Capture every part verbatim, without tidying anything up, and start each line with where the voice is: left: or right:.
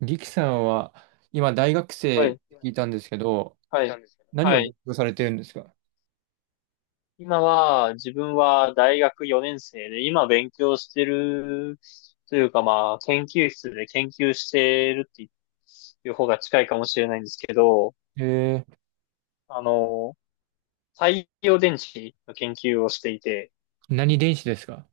right: リキさんは今大学
left: は
right: 生っ
left: い、
right: て聞いたんですけど、
left: はい、なんですけど。
right: 何
left: は
right: を勉
left: い。
right: 強されてるんですか？
left: 今は、自分は大学よねん生で、今勉強してる、というかまあ、研究室で研究してるっていう方が近いかもしれないんですけど、
right: えー、
left: あの、太陽電池の研究をしていて、
right: 何電子ですか？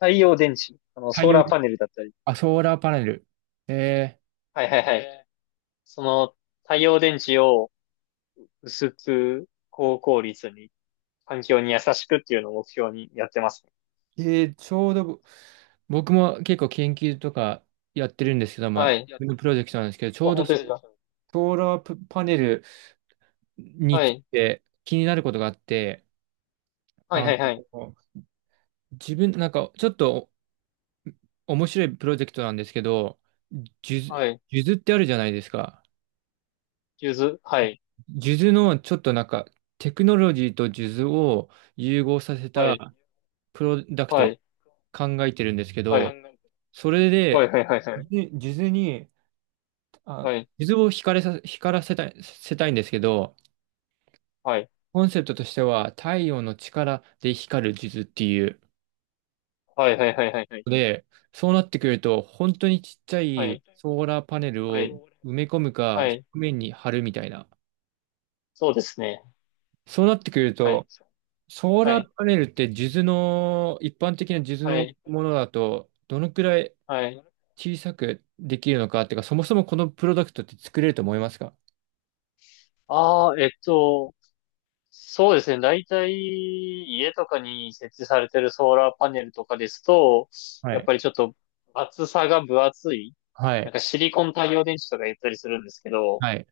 left: 太陽電池、あの、
right: 太
left: ソー
right: 陽
left: ラー
right: 電、
left: パネルだったり、
right: あ、ソーラーパネル。え
left: はいはいはい。へー。その太陽電池を薄く高効率に環境に優しくっていうのを目標にやってますね。
right: ー、えーちょうどぼ僕も結構研究とかやってるんですけど、まあ、
left: は
right: 自
left: い。やっ
right: 分
left: て、
right: のプロジェクトなんですけど、ちょ
left: 本
right: うど
left: 当で
right: ソ
left: すか？
right: ソーラープパネルに
left: は
right: つい
left: い。
right: て気になることがあって、
left: はい
right: あ
left: は
right: の、
left: いはい。
right: 自分、なんかちょっと面白いプロジェクトなんですけど、数珠
left: はい。
right: 数珠ってあるじゃないですか。
left: ゆず。はい。
right: 数珠のちょっとなんかテクノロジーと数珠を融合させ
left: は
right: た
left: い。
right: プロダク
left: は
right: トを
left: い。
right: 考えてるんですけど、
left: は
right: それ
left: い。は
right: で
left: い。はい。はい。
right: 数珠数珠に、あ、数珠を光らさ、光らせたい、せたいんですけど、コンセプトとしては太陽の力で光る数珠っていう。
left: はいはいはいはい。
right: で、そうなってくると本当にちっちゃ
left: はいはい
right: い
left: はいはい。は
right: ソーラーパネルを
left: い。
right: 埋め込むか、
left: はい。は
right: 表
left: い。
right: 面に貼るみたいな。
left: そうですね。
right: そうなってくる
left: はい。
right: と、
left: そう。
right: ソー
left: は
right: ラ
left: い。
right: ーパネルって数珠の、一般的な数珠
left: は
right: の
left: い、
right: ものだと、どのくらい
left: はですい。ね。
right: 小さくできるのかっていうか、そもそもこのプロダクトって作れると思いますか？
left: ああ、えっと、そうですね。大体、家とかに設置されてるソーラーパネルとかですと、
right: は
left: やっ
right: い。
left: ぱりちょっと厚さが分厚い、
right: は
left: なん
right: い。
left: かシリコン太陽電池とか言ったりするんですけど、
right: はい。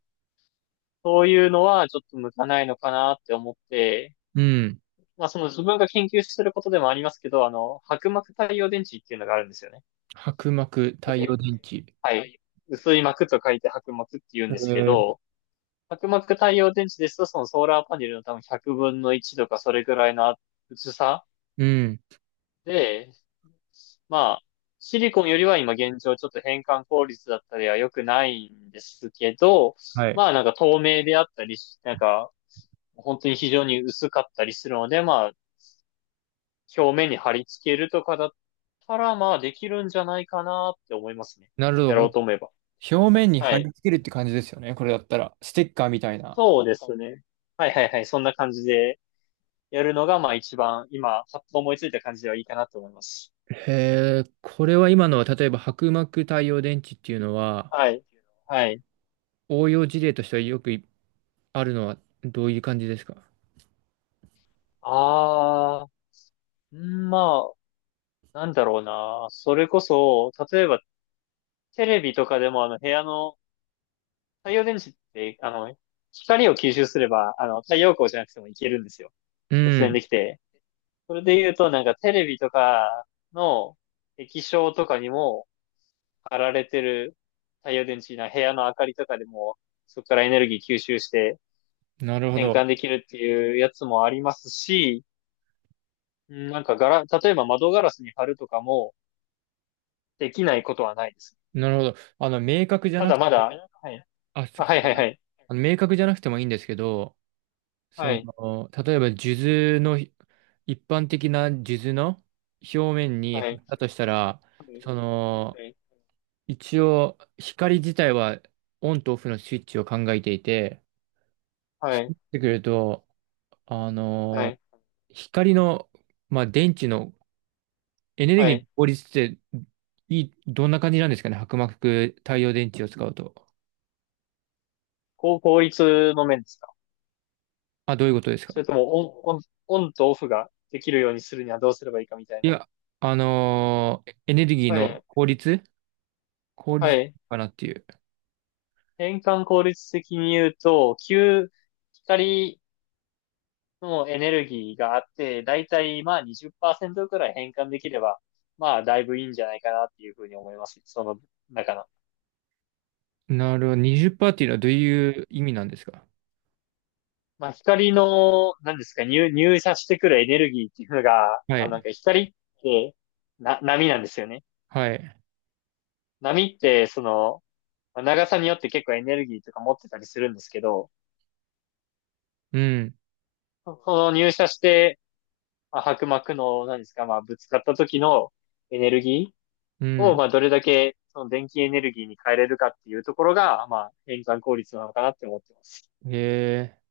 left: そういうのはちょっと向かないのかなって思って、
right: うん。
left: まあ、その自分が研究することでもありますけど、あの、薄膜太陽電池っていうのがあるんですよね。
right: 薄膜、太陽
left: で、
right: 電池。
left: はい。薄い膜と書いて薄膜って言う
right: え
left: んですけ
right: ー、
left: ど、薄膜太陽電池ですと、そのソーラーパネルの多分ひゃくぶんのいちとかそれぐらいの薄さ
right: うん。
left: で、まあ、シリコンよりは今現状ちょっと変換効率だったりは良くないんですけど、
right: はい。
left: まあなんか透明であったりし、なんか本当に非常に薄かったりするので、まあ表面に貼り付けるとかだったら、まあできるんじゃないかなって思いますね。
right: なる
left: やろ
right: ほ
left: う
right: ど。
left: と思えば。
right: 表面に
left: は
right: 貼り
left: い。
right: 付けるって感じですよね。これだったら。ステッカーみたいな。
left: そうですね。はいはいはい。そんな感じでやるのが、まあ一番今、パッと思いついた感じではいいかなと思います。
right: へえ、これは今のは、例えば薄膜太陽電池っていうのは、
left: はい。はい。
right: 応用事例としてはよくあるのはどういう感じですか？
left: あー、んまあ、なんだろうな。それこそ、例えばテレビとかでもあの部屋の太陽電池って、あの、光を吸収すれば、あの、太陽光じゃなくてもいけるんですよ。
right: う
left: 突然
right: ん。
left: できて。それで言うと、なんかテレビとかの液晶とかにも貼られてる太陽電池な部屋の明かりとかでも、そこからエネルギー吸収して
right: なるほ
left: 変
right: ど。
left: 換できるっていうやつもありますし、うん、なんかガラ、例えば窓ガラスに貼るとかもできないことはないです。
right: なるほど。あの、明確じゃ
left: た
right: なく
left: だまだ、
right: て、
left: はい。
right: あ、ち
left: あ、
right: ょっ
left: は
right: と
left: い
right: ご
left: はい
right: め
left: は
right: ん。
left: い。
right: あの、明確じゃなくてもいいんですけど、
left: は
right: そ
left: い。
right: の、例えば、数珠の、一般的な数珠の表面に
left: は
right: 貼
left: い。
right: ったとしたら、その、
left: はい。
right: 一応、光自体はオンとオフのスイッチを考えていて、そ
left: は
right: う
left: い。
right: なってくると、あ
left: は
right: の、
left: い。
right: 光の、まあ、電池のエネル
left: は
right: ギーの
left: い。
right: 効率って、いい、どんな感じなんですかね、薄膜太陽電池を使うと。
left: こう、効率の面ですか？
right: あ、どういうことです
left: そ
right: か？
left: れともオン、オン、オンとオフができるようにするにはどうすればいいかみたい
right: い
left: な。
right: や、あのーエネルギー
left: は
right: の
left: い。
right: 効率効
left: は
right: 率
left: い。
right: かなっていう。
left: 変換効率的に言うと、旧光のエネルギーがあって、だいたいまあにじゅっパーセントくらい変換できれば、まあだいぶいいんじゃないかなっていうふうに思います。その中の。
right: なるほど。にじゅっパーセントっパーセントってい
left: う
right: うのは
left: ん、
right: どういう意味なんですか？
left: まあ光の、何ですか、入、入射してくるエネルギーっていうのが、
right: は
left: あ、なん
right: い。
left: か光ってな、波なんですよね。
right: はい。
left: 波って、その、まあ長さによって結構エネルギーとか持ってたりするんですけど、
right: うん。
left: その入射してまあ、薄膜の、何ですか、まあ、ぶつかった時のエネルギ
right: う
left: ーを、
right: ん。
left: まあ、どれだけ、その電気エネルギーに変えれるかっていうところが、まあ、変換効率なのかなって思ってます。
right: へえ。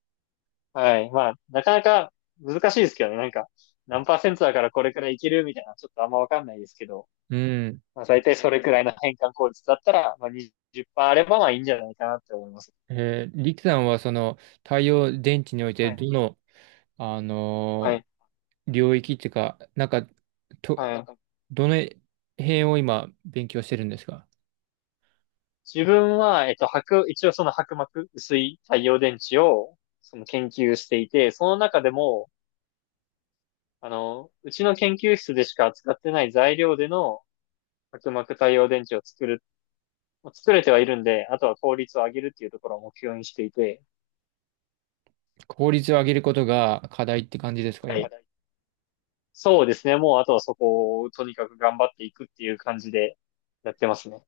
left: はい。まあ、なかなか難しいですけどね。なんか、何パーセントだからこれくらいいけるみたいな、ちょっとあんまわかんないですけど、
right: うん。
left: まあ、大体それくらいの変換効率だったら、まあ、にじゅっパーセントあれば、まあ、いいんじゃないかなって思います。
right: えー、リキさんはその太陽電池において
left: はい。
right: どの、あ
left: は
right: のー
left: い。
right: 領域っていうか、なんか、と、
left: はい。
right: どの辺を今勉強してるんですか？
left: 自分は、えっと、白、一応その薄膜、薄い太陽電池を、その研究していて、その中でも、あの、うちの研究室でしか扱ってない材料での薄膜太陽電池を作る、作れてはいるんで、あとは効率を上げるっていうところを目標にしていて、
right: 効率を上げることが課題って感じですか、
left: は
right: 今。
left: い。そうですね。もうあとはそこをとにかく頑張っていくっていう感じでやってますね。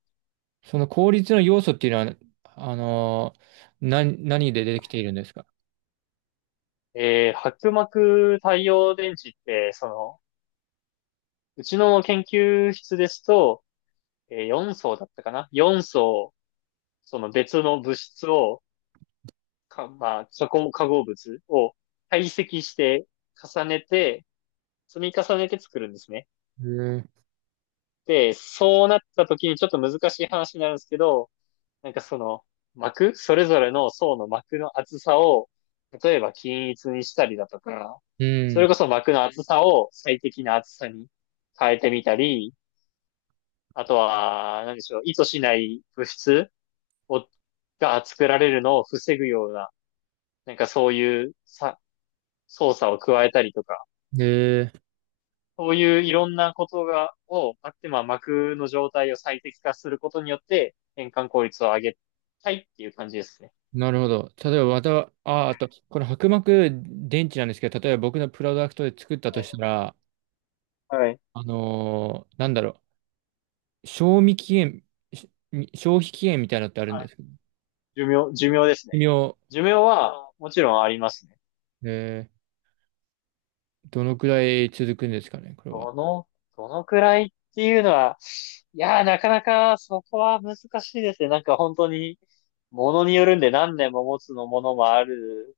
right: その効率の要素っていうのは、あのー、な、何で出てきているんですか？
left: えー、薄膜太陽電池って、その、うちの研究室ですと、えー、よん層だったかな？ よん 層、その別の物質を、か、まあ、化合化合物を堆積して重ねて、積み重ねて作るんですね。
right: へえ。
left: で、そうなった時にちょっと難しい話になるんですけど、なんかその膜、それぞれの層の膜の厚さを、例えば均一にしたりだとか、
right: う
left: それ
right: ん。
left: こそ膜の厚さを最適な厚さに変えてみたり、あとは、何でしょう、意図しない物質を、が作られるのを防ぐような、なんかそういうさ操作を加えたりとか、
right: ええ。
left: そういういろんなことが、をあって、まあ、膜の状態を最適化することによって、変換効率を上げたいっていう感じですね。
right: なるほど。例えば、また、あ、あと、この薄膜電池なんですけど、例えば僕のプロダクトで作ったとした
left: は
right: ら、
left: い。はい
right: あのーなんだろう、賞味期限、し消費期限みたいなのってあるん
left: は
right: で
left: い、
right: すけど、
left: 寿命、寿命ですね。
right: 寿命、
left: 寿命は、もちろんありますね。
right: ええ、どのくらい続くんですかね、これは。
left: どの、どのくらいっていうのは、いやー、なかなかそこは難しいですね。なんか本当に、ものによるんで何年も持つのものもある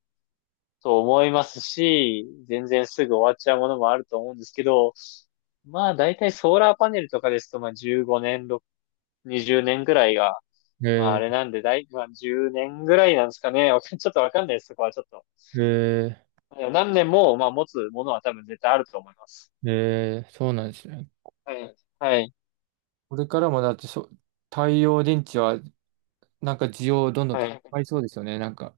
left: と思いますし、全然すぐ終わっちゃうものもあると思うんですけど、まあ大体ソーラーパネルとかですと、まあじゅうごねん、ろく、 にじゅうねんぐらいが、まああれ
right: え
left: なんで、だい、まあじゅうねんぐらいなんですかね。ちょっとわかんないです、そこはちょっと。
right: ー、え
left: 何年も、まあ持つものは多分絶対あると思います。
right: ー、ええ、そうなんですね。
left: はい。はい。
right: これからもだってそ、太陽電池はなんか需要どんどん
left: は
right: 高
left: い。
right: まりそうですよね。なんか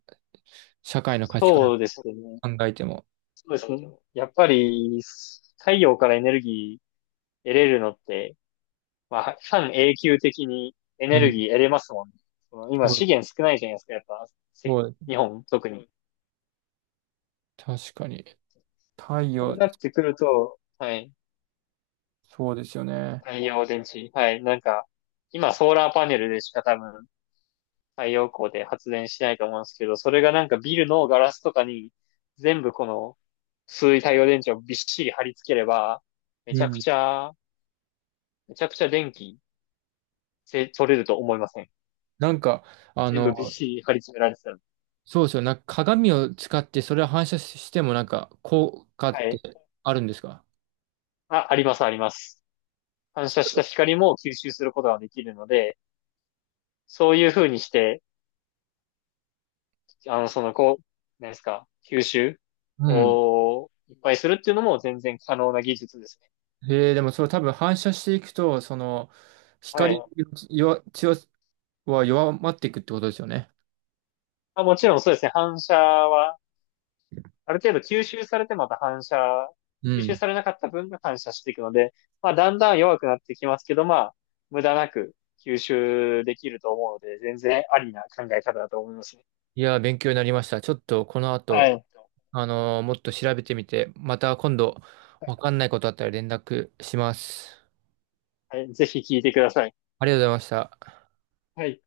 right: 社会の価値観
left: そうですね。
right: 考えても。
left: そうですね。やっぱり、太陽からエネルギー得れるのって、まあ、半永久的にエ
right: う
left: ネル
right: ん。
left: ギー得れますもんね。その今
right: そう、
left: 資源少ないじゃないですか、やっぱ、せ
right: そう、
left: 日本、特に。
right: 確かに。太
left: そう
right: 陽、
left: なってくると、はい、
right: そうですよね。
left: 太陽電池、はい、なんか、今ソーラーパネルでしか多分太陽光で発電しないと思うんですけど、それがなんかビルのガラスとかに全部この薄い太陽電池をびっしり貼り付ければ、めち
right: う
left: ゃく
right: ん。
left: ちゃ、めちゃくちゃ電気せ取れると思いません？
right: なんか、あ
left: 全
right: の、
left: 部びっしり貼り詰められてたら。
right: そうですよ。なんか鏡を使ってそれを反射してもなんか効果っ
left: はい。
right: てあるんですか？
left: あ、あります、あります。反射した光も吸収することができるので、そういう風にして、あの、その、こう、何ですか、吸収
right: うん。
left: をいっぱいするっていうのも全然可能な技術ですね。
right: えー、でもそれ多分反射していくと、その、
left: はい。
right: 光
left: う
right: 弱、強は弱まっていくってことですよね。
left: ん、あ、もちろんそうですね、反射は、ある程度吸収されてまた反射、
right: う
left: 吸収
right: ん。
left: されなかった分が反射していくので、まあ、だんだん弱くなってきますけど、まあ、無駄なく吸収できると思うので、全然ありな考え方だと思いますね。
right: いやー、勉強になりました。ちょっとこの
left: は
right: 後、
left: い。
right: あのーもっと調べてみて、また今度わかんないことあったら連絡します。
left: はい、ぜひ聞いてください。
right: ありがとうございました。
left: はい。